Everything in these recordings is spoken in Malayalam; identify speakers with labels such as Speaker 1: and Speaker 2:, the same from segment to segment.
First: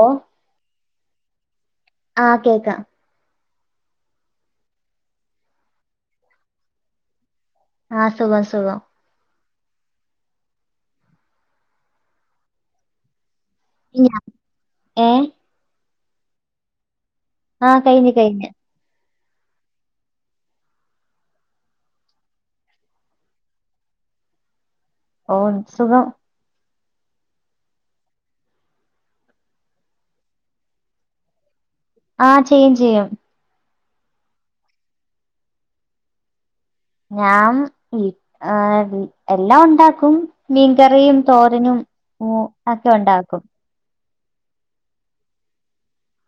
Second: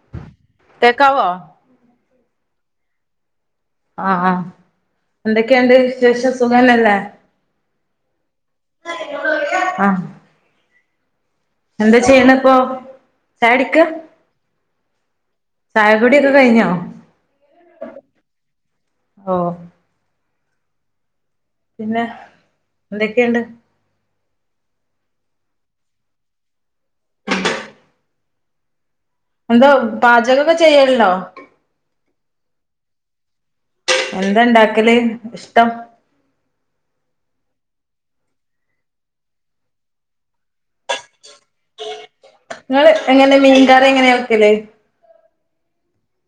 Speaker 1: ഓഹ്
Speaker 2: കേക്കാവോ
Speaker 1: ആഹ് കേക്കാം
Speaker 2: ആഹ് എന്തൊക്കെയുണ്ട് വിശേഷം സുഖന്നല്ലേ
Speaker 1: ആഹ് സുഖം സുഖം
Speaker 2: ആഹ് എന്താ ചെയ്യണിപ്പൊ ചായക്ക്
Speaker 1: ഏഹ്
Speaker 2: ചായകുടിയൊക്കെ കഴിഞ്ഞോ
Speaker 1: ആഹ് കഴിഞ്ഞ് കഴിഞ്ഞ്
Speaker 2: ഓഹ് പിന്നെ എന്തൊക്കെയുണ്ട്
Speaker 1: ഓഹ് സുഖം
Speaker 2: എന്തോ പാചകോക്കെ ചെയ്യല്ലോ
Speaker 1: ആഹ് ചെയ്യും ചെയ്യും
Speaker 2: എന്തണ്ടാക്കല് ഇഷ്ടം
Speaker 1: ഞാൻ ഇ ഏഹ് എല്ലാം ഒണ്ടാക്കും മീൻകറിയും തോരനും ഉം ഒക്കെ ഉണ്ടാക്കും
Speaker 2: കറി മീൻകറി എങ്ങനെ വെക്കല്?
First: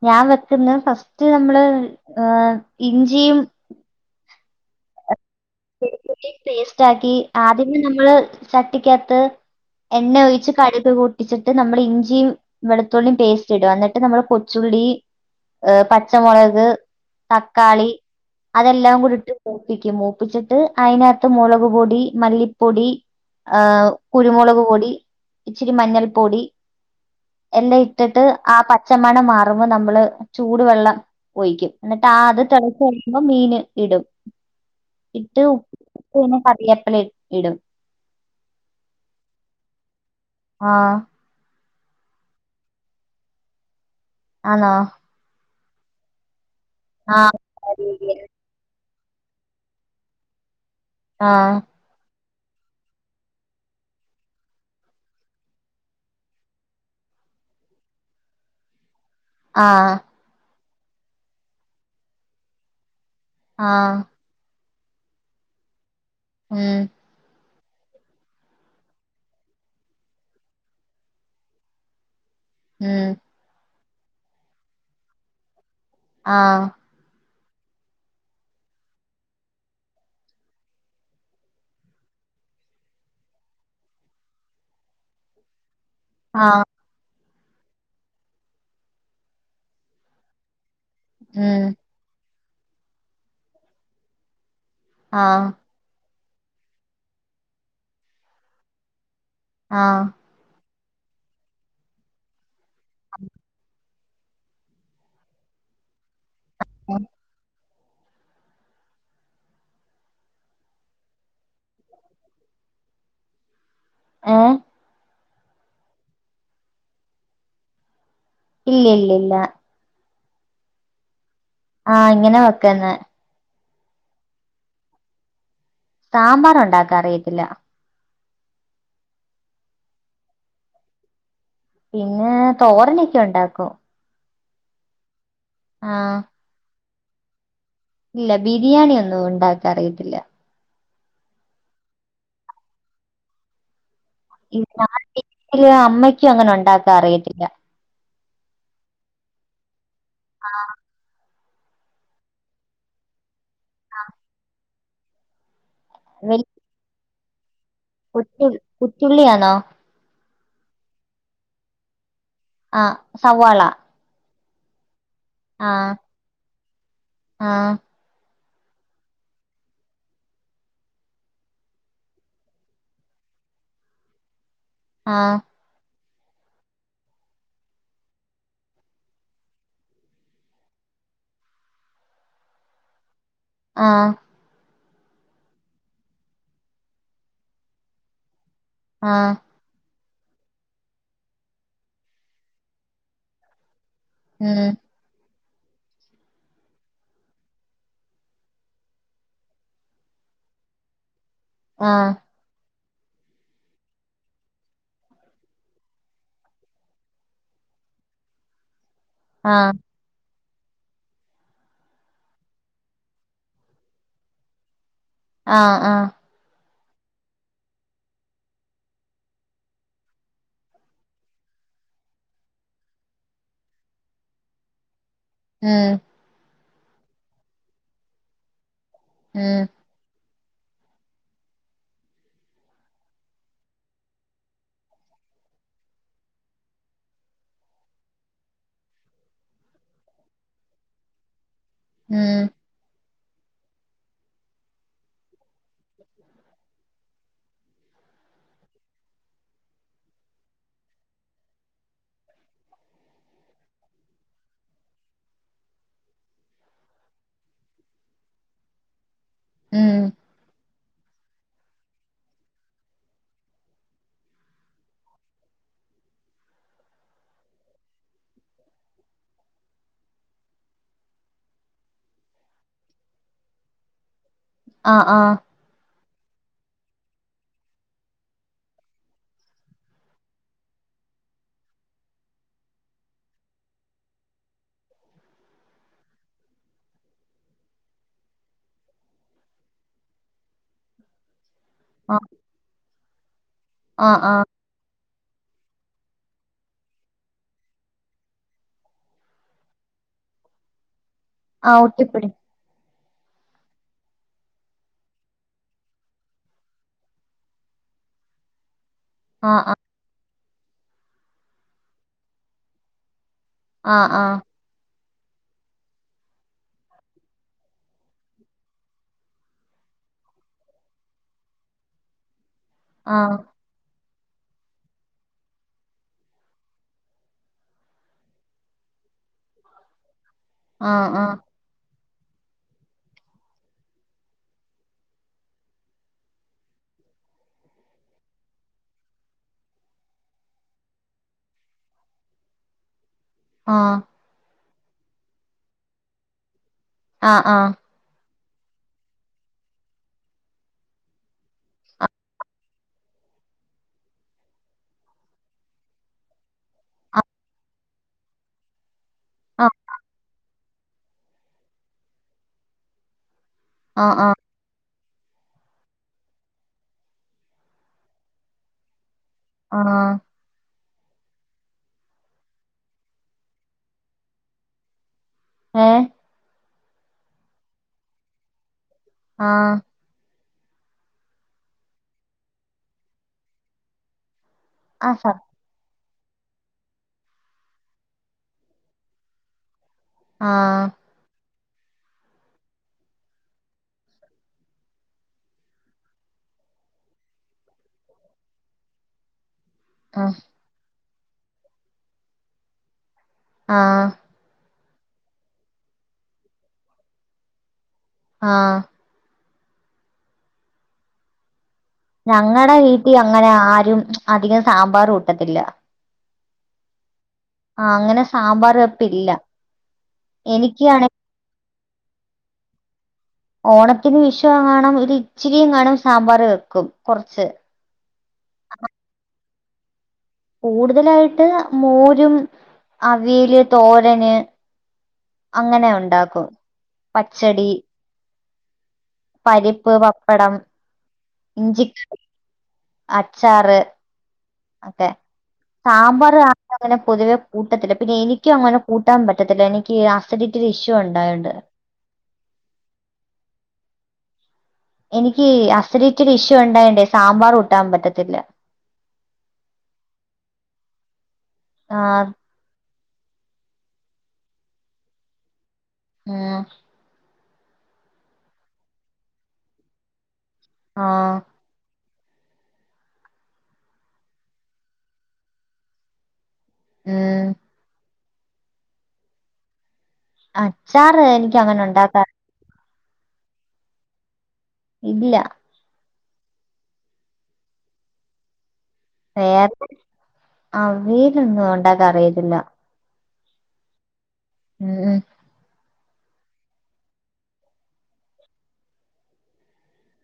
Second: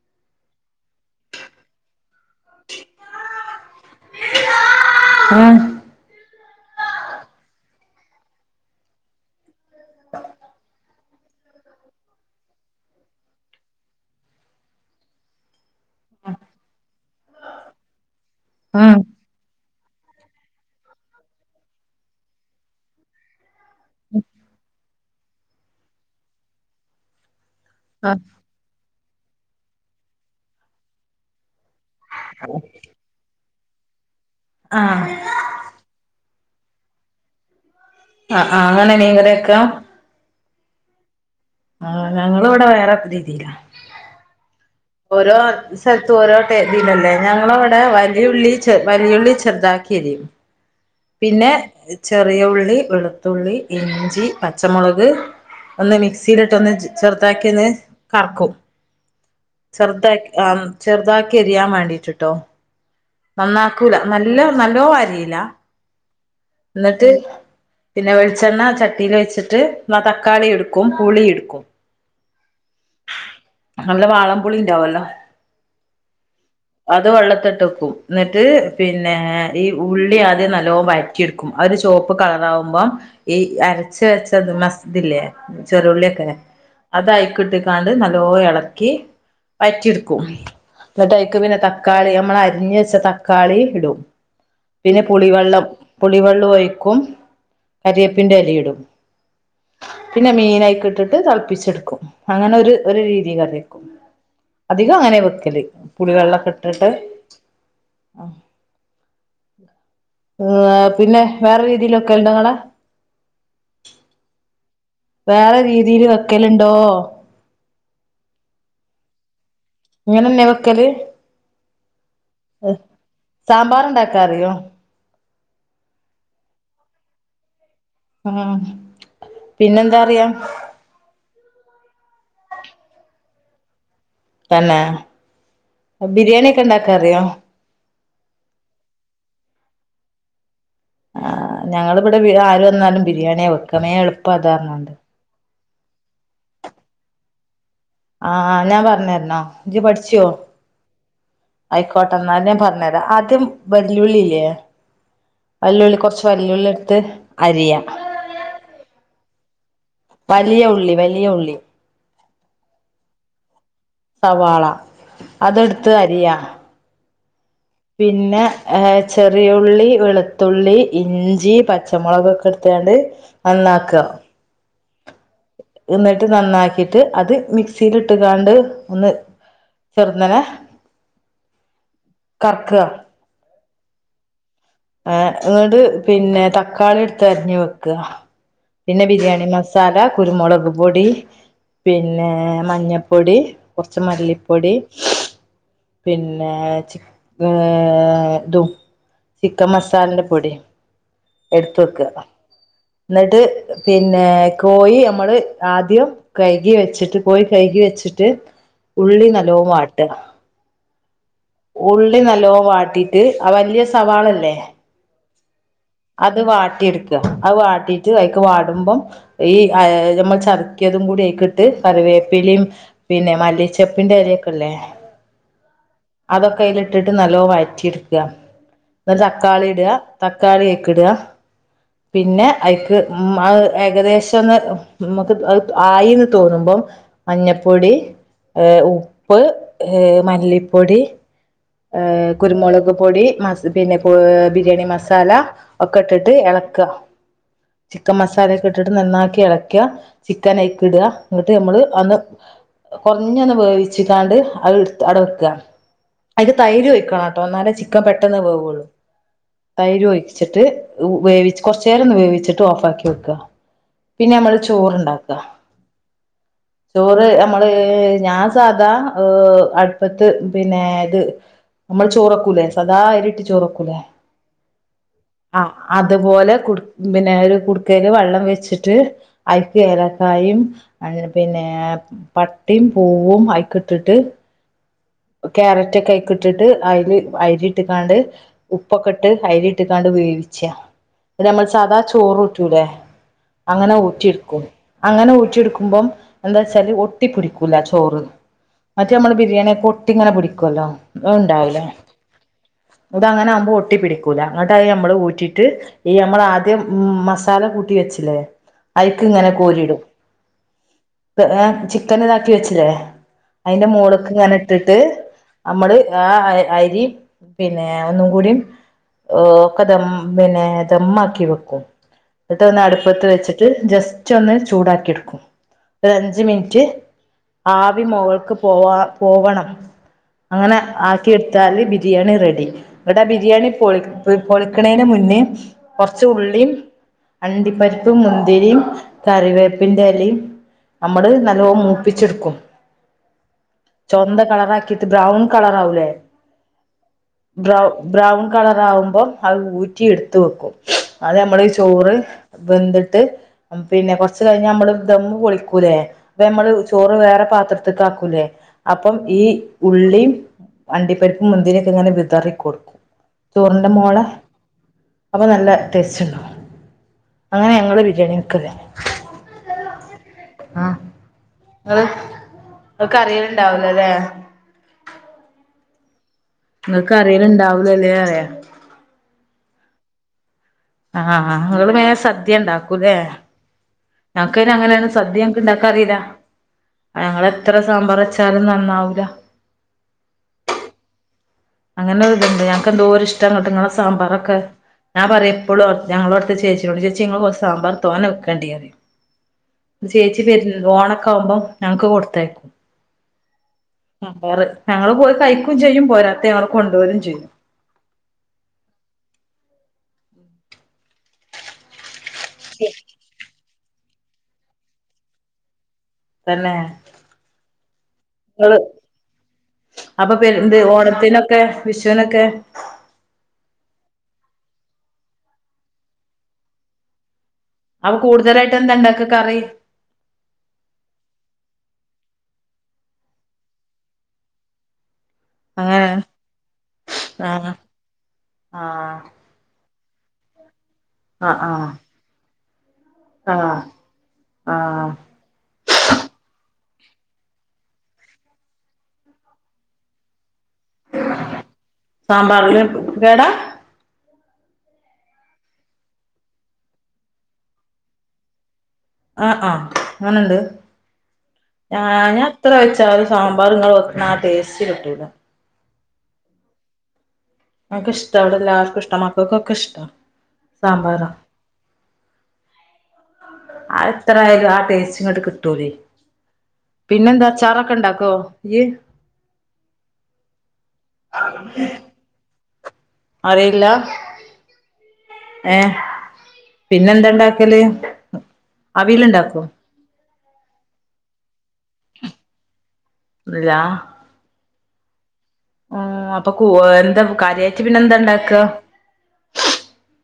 Speaker 1: ഞാൻ വെക്കുന്നത് ഫസ്റ്റ് നമ്മള് ഏഹ് ഇഞ്ചിയും
Speaker 2: അതാണ്
Speaker 1: വെളുതുള്ളി പേസ്റ്റ് ആക്കി ആദ്യമേ നമ്മള് ചട്ടിക്കാത്ത് എണ്ണ ഒയിച്ച് കട്ക് പൊട്ടിച്ചിട്ട് നമ്മൾ ഇഞ്ചിം വെളുത്തുള്ളിം പേസ്റ്റ് ഇടാ. എന്നിട്ട് നമ്മള് കൊച്ചുള്ളി ഏഹ് പച്ചമുളക് തക്കാളി
Speaker 2: ഉം
Speaker 1: അതെല്ലാം കൂടീട്ട് മൂപ്പിക്കും മൂ പ്പിച്ചിട്ട് അതിനകത്ത് മുളക്പൊടി, മല്ലിപ്പൊടി ഏഹ് കുരുമുളക് പൊടി, ഇച്ചിരി മഞ്ഞൾ പൊടി, എല്ലം
Speaker 2: ആഹ്
Speaker 1: ഇട്ടിട്ട് ആ പച്ച മണം മാറുമ്പം നമ്മള് ചൂടുവെള്ളം ഒഴിക്കും. എന്നിട്ട് ആ അത് തെളച്ച് കഴിയുമ്പം മീന് ഇടും.
Speaker 2: ആഹ്
Speaker 1: ഇട്ട് ഉപ്പ് പിന്നെ കറിയാപ്പില ഇ ഇടും.
Speaker 2: ആഹ് ആഹ് അങ്ങനെ മീൻ കറി വെക്കാ.
Speaker 1: ആഹ്
Speaker 2: ആഹ് ഞങ്ങള് ഇവടെ വേറെ രീതിലാ.
Speaker 1: ആന്നോ
Speaker 2: ഓരോ സ്ഥലത്തും ഓരോ ടെ ഇതിലല്ലേ.
Speaker 1: ആഹ്
Speaker 2: ഞങ്ങളെവടെ വലിയുള്ളി ചെ വലിയുള്ളി ചെറുതാക്കിരി എരിയും. പിന്നെ
Speaker 1: ആഹ്
Speaker 2: ചെറിയ ഉള്ളി, വെളുത്തുള്ളി, ഇഞ്ചി, പച്ചമുളക്, ഒന്ന് മിക്സിയിലിട്ടൊന്ന് ചെറുതാക്കി ഒന്ന് കറക്കും.
Speaker 1: ആഹ്
Speaker 2: ചെറുതാക് ആഹ് ചെറുതാക്കി എരിയാൻ വേണ്ടീട്ട്ട്ടോ.
Speaker 1: ആഹ്
Speaker 2: നന്നാക്കൂല നല് ല്ല നല്ലോം അരീല്ല.
Speaker 1: ഉം
Speaker 2: ഇന്നട്ട് പിന്നെ വെളിച്ചെണ്ണ ചട്ടീൽ വെച്ചിട്ട് ന്ന തക്കാളി ഇട്ക്കും പുളി ഇട്ക്കും
Speaker 1: ഉം
Speaker 2: നല്ല വാളംപുളിണ്ടാവൊല്ലോ.
Speaker 1: ആഹ്
Speaker 2: അത് വെള്ളത്ത് ഇട്ടക്കും. ഇന്നട്ട് പിന്നെ ഈ ഉള്ളി ആദ്യം നല്ലോം വയ റ്റിയെടുക്കും. അതൊരു ചോപ്പ് കളറാവുമ്പോം ഈ അരച്ച് വെച്ചത് മസ് ദ്ല്ലേ. ചെറുള്ള്യൊക്കെ
Speaker 1: ആഹ്
Speaker 2: അതയ്ക്കിട്ട്ക്കാണ്ട് നല്ലോ എളക്കി വയറ്റിട്ക്കും. ഇന്നട്ടയ്ക്ക് പിന്നെ
Speaker 1: ഉം
Speaker 2: ത ക്കാളി നമ്മൾ അരിഞ്ഞ് വെച്ച തക്കാളി ഇടും. പിന്നെ
Speaker 1: ആഹ്
Speaker 2: പുളിവെള്ളം പുളിവെള്ളും ഒഴിക്കും കരിയേപ്പിന്റെ എല യിടും.
Speaker 1: ആഹ്.
Speaker 2: പിന്നെ മീനയ്ക്ക് ഇട്ടിട്ട് തളപ്പിച്ചെടുക്കും. അങ്ങനെ ഒരു ഒരു രീതി കറി വെക്കും. അധികം അങ്ങനെ വെക്കല് പുളിവെള്ളക്കെ ഇട്ടാട്ട്. ആഹ്. ഏഹ് പിന്നെ വേറെ രീതിയില് വെക്കല്ണ്ടൊങ്ങളെ?
Speaker 1: ഏഹ്?
Speaker 2: വേറെ രീതീല് വെക്കലുണ്ടോ?
Speaker 1: ഇല്ല്യല്ലല്ലാ.
Speaker 2: ഇങ്ങനെന്നെ വെക്കല്?
Speaker 1: ആഹ് ഇങ്ങനെ വെക്ക്ന്നെ.
Speaker 2: സാമ്പാർ ഇണ്ടാക്കാ അറിയോ?
Speaker 1: സാമ്പാറ ഉണ്ടാക്കാൻ അറിയത്തില്ല.
Speaker 2: ഉം പിന്നെന്താ അറിയാം?
Speaker 1: പിന്നെ തോരനൊക്കെ ഒണ്ടാക്കും.
Speaker 2: തന്നെ
Speaker 1: ആഹ്
Speaker 2: ബിരിയാണിക്കെണ്ടാക്കാ അറിയോ?
Speaker 1: ഇല്ല ബിരിയാണിയ ഒന്നു ഉണ്ടാക്ക അറിയത്തില്ല.
Speaker 2: ആഹ് ഞങ്ങളിവിടെ ആര് വന്നാലും ബിരിയാണിയെ വെക്കമേ എള്
Speaker 1: ല്ല അമ്മയ്ക്കും അങ്ങനെ ഒണ്ടാക്കാൻ അറിയത്തില്ല.
Speaker 2: ആഹ് ഞാൻ പറഞ്ഞരണോ ജ്ജ് പഠിച്ചോ?
Speaker 1: ആഹ്.
Speaker 2: ആയിക്കോട്ടെ എന്നാൽ പറഞ്ഞരാ ആദ്യം വെല്ല്യുള്ളില്ലേ? വല്ലുള്ളി കൊറച്ച് വല്ലുള്ളി എടുത്ത് അരിയാ
Speaker 1: ഉത്തുൾ ഉത്തുള്ളിയണോ?
Speaker 2: വലിയ ഉള്ളി വലിയ ഉള്ളി.
Speaker 1: ആഹ് സവോള-
Speaker 2: സവാള അതെടുത്ത് അരിയാ
Speaker 1: ആഹ്.
Speaker 2: പിന്നെ ഏഹ് ചെറിയുള്ളി വെളുത്തുള്ളി ഇഞ്ചി പച്ചമൊളകൊക്കെ എടുത്ത് കാണ്ട് നന്നാക്കാ-
Speaker 1: ആഹ്.
Speaker 2: എന്നട്ട് നന്നാക്കീട്ട് അത് മിക്സീലിട്ട് കാണ്ട് ഒന്ന് ചെറുന്നനെ കറക്കാ-
Speaker 1: ആഹ്.
Speaker 2: ആഹ് എന്നട്ട് പിന്നെ തക്കാളിയെട്ത്ത് അരിഞ്ഞ് വെക്കാ പിന്നെ
Speaker 1: ആഹ്
Speaker 2: ബിരിയാണി മസ് സാല കുരുമൊളക് പൊടി പിന്നേ മഞ്ഞപ്പൊടി കൊറച്ച്
Speaker 1: ഉം
Speaker 2: മല്ലിപ്പൊടി പിന്നേ ചിക്ക് ഏഹ് തും ചിക്കൻ മസാലന്റ പൊടി എടുത്ത് വെക്കാ
Speaker 1: ആഹ്
Speaker 2: അഹ് എന്നട്ട് പിന്നേ കോയി നമ്മള് ആദ്യം കയികി വെച്ചിട്ട് കോയി കയികി വെച്ചിട്ട് ഉള്ളി നല്ലോം
Speaker 1: ആഹ്
Speaker 2: വാട്ട്അ. ഉള്ളി നല്ലോം വാട്ടീട്ട് ആഹ് വല്ല്യ സവാളല്ലേ
Speaker 1: ആഹ് ആഹ്.
Speaker 2: അത് വാട്ടിയെട്ക്കാ അത് വാട്ടീട്ട് അയിക്ക് വാടുമ്പം ഈ അയ് ഞമ്മൾ ചതക്കിയതും കൂടി അയിക്കിട്ട് കറിവേപ്പിലേം പിന്നെ മല്ലിച്ചെപ്പിന്റെ എലയൊക്കില്ലേ
Speaker 1: ഉം.
Speaker 2: അതൊക്കെ അയിലിട്ടിട്ട് നല്ലോ വയറ്റിയെട്ക്ക എന്നട്ട്
Speaker 1: ഉം
Speaker 2: തക്കാളി ഇട്അ തക്കാളിയൊക്കെട്അ പിന്നെ അയിക്ക് ഉം അത് ഏകദേശൊന്ന് നമക്ക് അ് ആയീന്ന് തോന്നുമ്പം മഞ്ഞപ്പൊടി ഏഹ് ഉപ്പ് ഏഹ് മല്ലിപ്പ് പൊടി
Speaker 1: ഉം
Speaker 2: ഏഹ് കുരുമൊളക് പൊടി മസ് ത് പിന്നെ പൊ അഹ് ബിരിയാണി മസാല ഒക്കെട്ടിട്ട് എളക്ക്അ. ചിക്കൻ മസാലയൊക്കിട്ടിട്ട് നന്നാക്കിയെളക്ക്യാ ചിക്കനയിക്കിട്അ എന്നിട്ട് ഞമ്മള് അന്ന് കൊറഞ്ഞൊന്ന് വേവിച്ച് കാണ്ട് അത് എട്ത്ത് അട വെക്ക്അ. അയില് തൈര് ഒയിക്കണട്ടോ എന്നാലേ ചിക്കൻ പെട്ടെന്ന് വേവൊള്ളൂ
Speaker 1: ഉം
Speaker 2: തൈര് ഒഴിച്ചട്ട് ഉ വേവിച്ച് കൊറച്ച് നേരൊന്ന് വേവിച്ചിട്ട് ഓഫാക്കി വെക്ക്ക പിന്നെ അമ്മള് ചോറ്ണ്ടാക്ക ചോറ് നമ്മള് ഞാൻ സാധാ ഉഹ് അടുപ്പത്ത് പിന്നേ ഇത് നമ്മള് ചോറെക്കൂലേ സദാ അരിയിട്ട് ചോറെക്കൂലേ
Speaker 1: ആഹ് ആഹ്
Speaker 2: ആഹ് അതുപോലെ കുടുക്ക് പിന്നെ ഒരു കുടുക്കേല് വെള്ളം വെച്ചിട്ട് അയിൽക്ക് ഏലക്കായും അയ് പിന്നേ പട്ടേം പൂവും അയിക്കിട്ടിട്ട് ക്യാരറ്റൊക്കെ അയിക്കിട്ടിട്ട് അയില് അരി ഇട്ട്ങ്ങാണ്ട് ഉപ്പൊക്കെട്ട് അരിയിട്ട് കാണ്ട് വേവിച്ച ഇത് ഞമ്മള് സാധാ
Speaker 1: ആഹ്
Speaker 2: ചോറൂറ്റൂലേ അങ്ങനെ
Speaker 1: ആഹ് ആഹ്
Speaker 2: ഊറ്റിയെട്ക്കും അങ്ങനെ ഊറ്റിയെടുക്കുമ്പം എന്താച്ചാല് ഒട്ടിപ്പിടിക്കൂല ചോറ് മറ്റേ നമ്മള് ബിരിയാണിയെക്ക ഒട്ടിങ്ങനെ പിടിക്കുവല്ലോ
Speaker 1: ആഹ്
Speaker 2: അത്ണ്ടാവൂല
Speaker 1: ഒറ്റപ്പിടി
Speaker 2: ഇതങ്ങനാവുമ്പോ ഒട്ടി പിടിക്കൂല അങ്ങട്ടായി നമ്മള് ഊറ്റീട്ട് ഈയമ്മളാദ്യം ഉം മസാല കൂട്ടി വെച്ചില്ലേ അയിക്കിങ്ങനെ
Speaker 1: ആഹ്
Speaker 2: കോരിയിടും ത് ഏഹ് ചിക്കനിതാക്കി വെച്ചില്ലേ അയിന്റ
Speaker 1: ആഹ് ആഹ്
Speaker 2: മോള്ക്ക്ങ്ങനെട്ട് ട്ടിട്ട് നമ്മള് ആഹ് അര് അരി പിന്നേ ഒന്നും കൂടിം ഓ ഒക്കെ ദം പിന്നെ ദമ്മാക്കി വെക്കും ഇട്ടൊന്നടുപ്പത്ത്
Speaker 1: ആഹ്
Speaker 2: വെച്ച് ട്ട് ജസ്റ്റൊന്ന് ചൂടാക്കി എട്ക്കും ഒരഞ്ച് മിനിറ്റ് ആവി മുകൾക്ക് പോവാ പോവണം അങ്ങനെ
Speaker 1: ആഹ് ആഹ്
Speaker 2: ആക്കി
Speaker 1: ആഹ്
Speaker 2: എടു ത്താല് ബിരിയാണി റെഡി ഇബടെ ബിരിയാണി പൊളി പൊളിക്കണേന് മുന്നേം കൊറച്ച് ഉള്ളീം അണ്ടിപ്പരിപ്പും മുന്തിരീം കറിവേപ്പിന്റെ എലെം നമ്മള് നല്ലോ മൂപ്പിച്ചെടുക്കും
Speaker 1: ആഹ്
Speaker 2: ചൊവന്ത കളറാക്കിട്ട് ബ്രൗൺ കളറാവൂലെ
Speaker 1: ആഹ് ആഹ്
Speaker 2: ബ്രൗ ബ്രൗൺ കളറാകുമ്പം അത് ഊറ്റി എടുത്ത് വെക്കും അത് നമ്മള് ചോറ് ബന്തിട്ട് പിന്നെ കൊറച്ച് കഴിഞ്ഞാ മ്മള് ദമ്മ് പൊളിക്കൂലേ [unintelligible] നമ്മള് ചോറ് വേറെ പാത്രത്തിക്ക് ആക്കൂല്ലേ ഈ
Speaker 1: ആഹ്
Speaker 2: ഉള്ളീം അണ്ടിപ്പരിപ്പും മുന്തിരിക്കെങ്ങനെ വിതറിക്കൊടുക്കും ചോറിന്റെ
Speaker 1: ആഹ്
Speaker 2: മോളാ
Speaker 1: ആഹ്
Speaker 2: അപ്പോ നല്ല ടേസ്റ്റ് ണ്ടാവും അങ്ങനെ ഞങ്ങള് ബിരിയാണി വെക്കല്
Speaker 1: ആഹ്
Speaker 2: ആഹ് നിങ്ങള് നിങ്ങക്കറിയലുണ്ടാവലോല്ലേ
Speaker 1: ഏഹ്
Speaker 2: നിങ്ങക്ക് അറിയലണ്ടാവുലുല്ലേ പറയ
Speaker 1: ആഹ്
Speaker 2: ആഹ് ആഹ് ആഹ് നിങ്ങള് വേഗം സദ്യ ഉണ്ടാക്കൂല്ലേ ഞങ്ങക്ക് പിന്നെ
Speaker 1: ആ ആ
Speaker 2: അങ്ങനെയൊന്നും
Speaker 1: സ
Speaker 2: സദ്യ ഇണ്ടാക്കറിയില്ല ഞങ്ങളെത്ര സാമ്പാറ് വെച്ചാലും നന്നാവൂല
Speaker 1: ആഹ്
Speaker 2: അങ്ങനൊരിതുണ്ട് ഞങ്ങക്ക് എന്തോരിഷ്ടന്നോ നിങ്ങളെ സാമ്പാറൊക്കെ ഞാൻ പറയും എപ്പളും ഞങ്ങളോടത്തെ ചേച്ചിനോട് ചേച്ചി ഇങ്ങള് കൊറച്ച് സാമ്പാറ് തോന വെക്കാണ്ടിപറയും
Speaker 1: ആഹ്
Speaker 2: ചേച്ചി [unintelligible] ഓണക്കാവുമ്പം ഞങ്ങക്ക് കൊടുത്തയക്കും
Speaker 1: ആഹ്
Speaker 2: വേറെ ഞങ്ങള് പോയ് കഴിക്കും ചെയ്യും പോരാത്ത ഞങ്ങള് കൊണ്ടോരും ചെയ്യും
Speaker 1: ആഹ് ഞങ്ങടെ വീട്ടിൽ അങ്ങനെ ആരും അധികം സാമ്പാർ കൂട്ടത്തില്ല
Speaker 2: തന്നെ
Speaker 1: ആഹ അങ്ങനെ സാമ്പാർ
Speaker 2: ഇങ്ങള്
Speaker 1: വെപ്പില്ല
Speaker 2: അപ്പൊ പെരു ന്ത്
Speaker 1: എനിക്കാണെ
Speaker 2: ഓണത്തിനൊക്കെ വിഷുനൊക്കെ
Speaker 1: ഓണത്തിന് വിഷുവേങ്ങാനും ഒരിച്ചിരിങ്ങാനും സാമ്പാർ വെക്കും കുറച്ച്
Speaker 2: അപ്പോ കൂടുതലായിട്ട് എന്താ ഇണ്ടാക്ക കറി
Speaker 1: കൂടുതലായിട്ട് മോരും അവിയല് തോരന് അങ്ങനെ ഉണ്ടാക്കും പച്ചടി
Speaker 2: ആഹ് ആഹ്
Speaker 1: പരിപ്പ് പപ്പടം
Speaker 2: ആഹ് ആഹ്
Speaker 1: ഇഞ്ചിക്കറി അച്ചാറ്
Speaker 2: ആഹ്
Speaker 1: ഒക്കെ
Speaker 2: ആഹ്
Speaker 1: സാമ്പാർ ആ അങ്ങനെ പൊതുവെ കൂട്ടത്തില്ല പിന്നെ എനിക്കും അങ്ങനെ കൂട്ടാൻ പറ്റത്തില്ല എനിക്ക് ആസ് അതിറ്റൊരു ഇഷ്യൂ ഉണ്ടായോണ്ട്
Speaker 2: സാമ്പാറില് കേടാ
Speaker 1: എനിക്കീ അസിഡിറ്റിടെഇഷ്യു ഉണ്ടായോണ്ടേ സാമ്പാർ കൂട്ടാൻ പറ്റത്തില്ല
Speaker 2: ആഹ ആഹ് അങ്ങനണ്ട്
Speaker 1: ആ
Speaker 2: ആഹ് ഞാൻ എത്ര വെച്ചാലും സാമ്പാറ് ഇങ്ങള് വെക്ക്ണ ആ ടേസ്റ്റ് കിട്ടൂല
Speaker 1: ഉം
Speaker 2: ങ്ങക്ക് ഇഷ്ടാ ഇവിടെല്ലാർക്കിഷ്ട മക്കക്കൊക്കെ ഇഷ്ട
Speaker 1: ആ
Speaker 2: സാമ്പാറാ അയെത്രയാലും ആ ടേസ്റ്റിങ്ങട്ട് കിട്ടൂലെ പിന്നെന്താ
Speaker 1: ഉം
Speaker 2: അച്ചാറൊക്കെ ഇണ്ടാക്കോ ഇയ്യ്
Speaker 1: അച്ചാറ് എനിക്കങ്ങനെ ഉണ്ടാക്കാന്
Speaker 2: അറിയില്ല
Speaker 1: ഇല്ല
Speaker 2: ഏഹ് പിന്നെ എന്തണ്ടാക്കല്
Speaker 1: വേറെ അവിയലൊന്നും ഒണ്ടാക്കാൻ അറിയത്തില്ല
Speaker 2: ഇല്ല
Speaker 1: ഉം ഉം
Speaker 2: അപ്പ കു എന്താ കാര്യായിട്ട് പിന്നെ എന്താ ഇണ്ടാക്ക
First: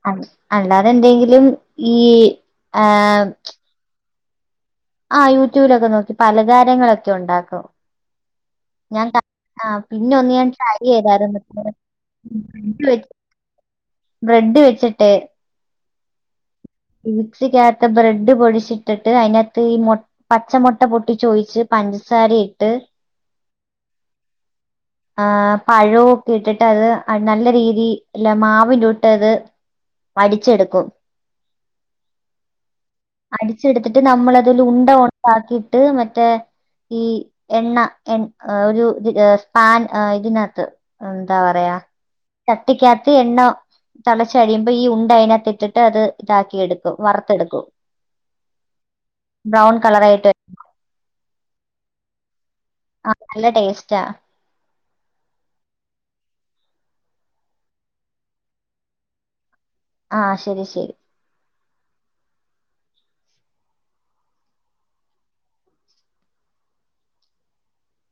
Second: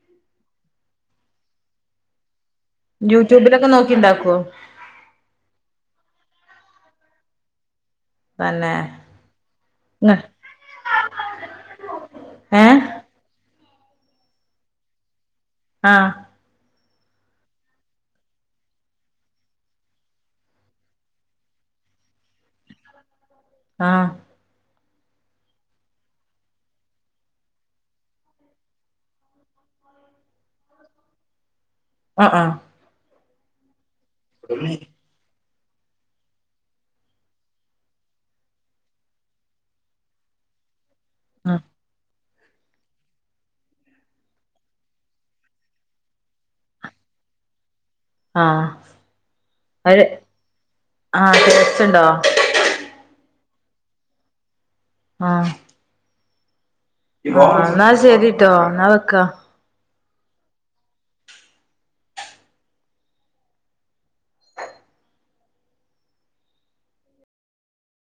Speaker 1: അ അല്ലാതെന്തെങ്കിലും ഈ ആ
Speaker 2: യൂട്യൂബിലൊക്കെ നോക്കി ഇണ്ടാക്കൊ
Speaker 1: ആ യൂട്യൂബിലൊക്കെ നോക്കി പലതാരങ്ങളൊക്കെ ഉണ്ടാക്കും
Speaker 2: തന്നെ
Speaker 1: ഞാൻ ആ പിന്നെ ഒന്ന് ഞാൻ ട്രൈ ചെയ്തായിരുന്നു
Speaker 2: ഏഹ്
Speaker 1: [unintelligible] ബ്രെഡ് വെച്ചിട്ടേ
Speaker 2: ആഹ്
Speaker 1: ഇ മിക്സിക്കത്ത് ബ്രെഡ് പൊടിച്ചിട്ടിട്ട് അതിനാത്ത് ഈ മൊ പച്ചമൊട്ട പൊട്ടി ചോയിച്ച് പഞ്ചസാര ഇട്ട്
Speaker 2: ആഹ്
Speaker 1: ആ പഴോ ഒക്കെ ഇട്ടിട്ട് അത് നല്ല രീതി അല്ല മാവിന്റോട്ട് അത് മടിച്ചെടുക്കും
Speaker 2: ആഹ് ആഹ്
Speaker 1: അടിച്ചെടുത്തിട്ട് നമ്മള് അതിൽ ഉണ്ടകൊ ണ്ടാക്കിട്ട് മറ്റേ ഈ എണ്ണ എ ആ ഒരു ഇ സ്പാൻ ഇതിനാത്ത് എന്താ പറയാ ചട്ടിക്കാത്ത് എണ്ണ തെളച്ചഴിയുമ്പോ ഈ ഉണ്ട അതിനാത്ത് ഇട്ടിട്ട് അത് ഇതാക്കി എടുക്കും വറുത്തെടുക്കും
Speaker 2: ആഹ്
Speaker 1: ബ്രൗൺ
Speaker 2: അത്
Speaker 1: കളറായിട്ട്
Speaker 2: ആഹ് [inaudible] ണ്ടോ
Speaker 1: ആഹ് നല്ല ടേസ്റ്റാ
Speaker 2: ആഹ് ആഹ് ഇന്നാ ശെരിട്ടോ ഇന്നാ വെക്ക
Speaker 1: ആഹ് ശെരി ശെരി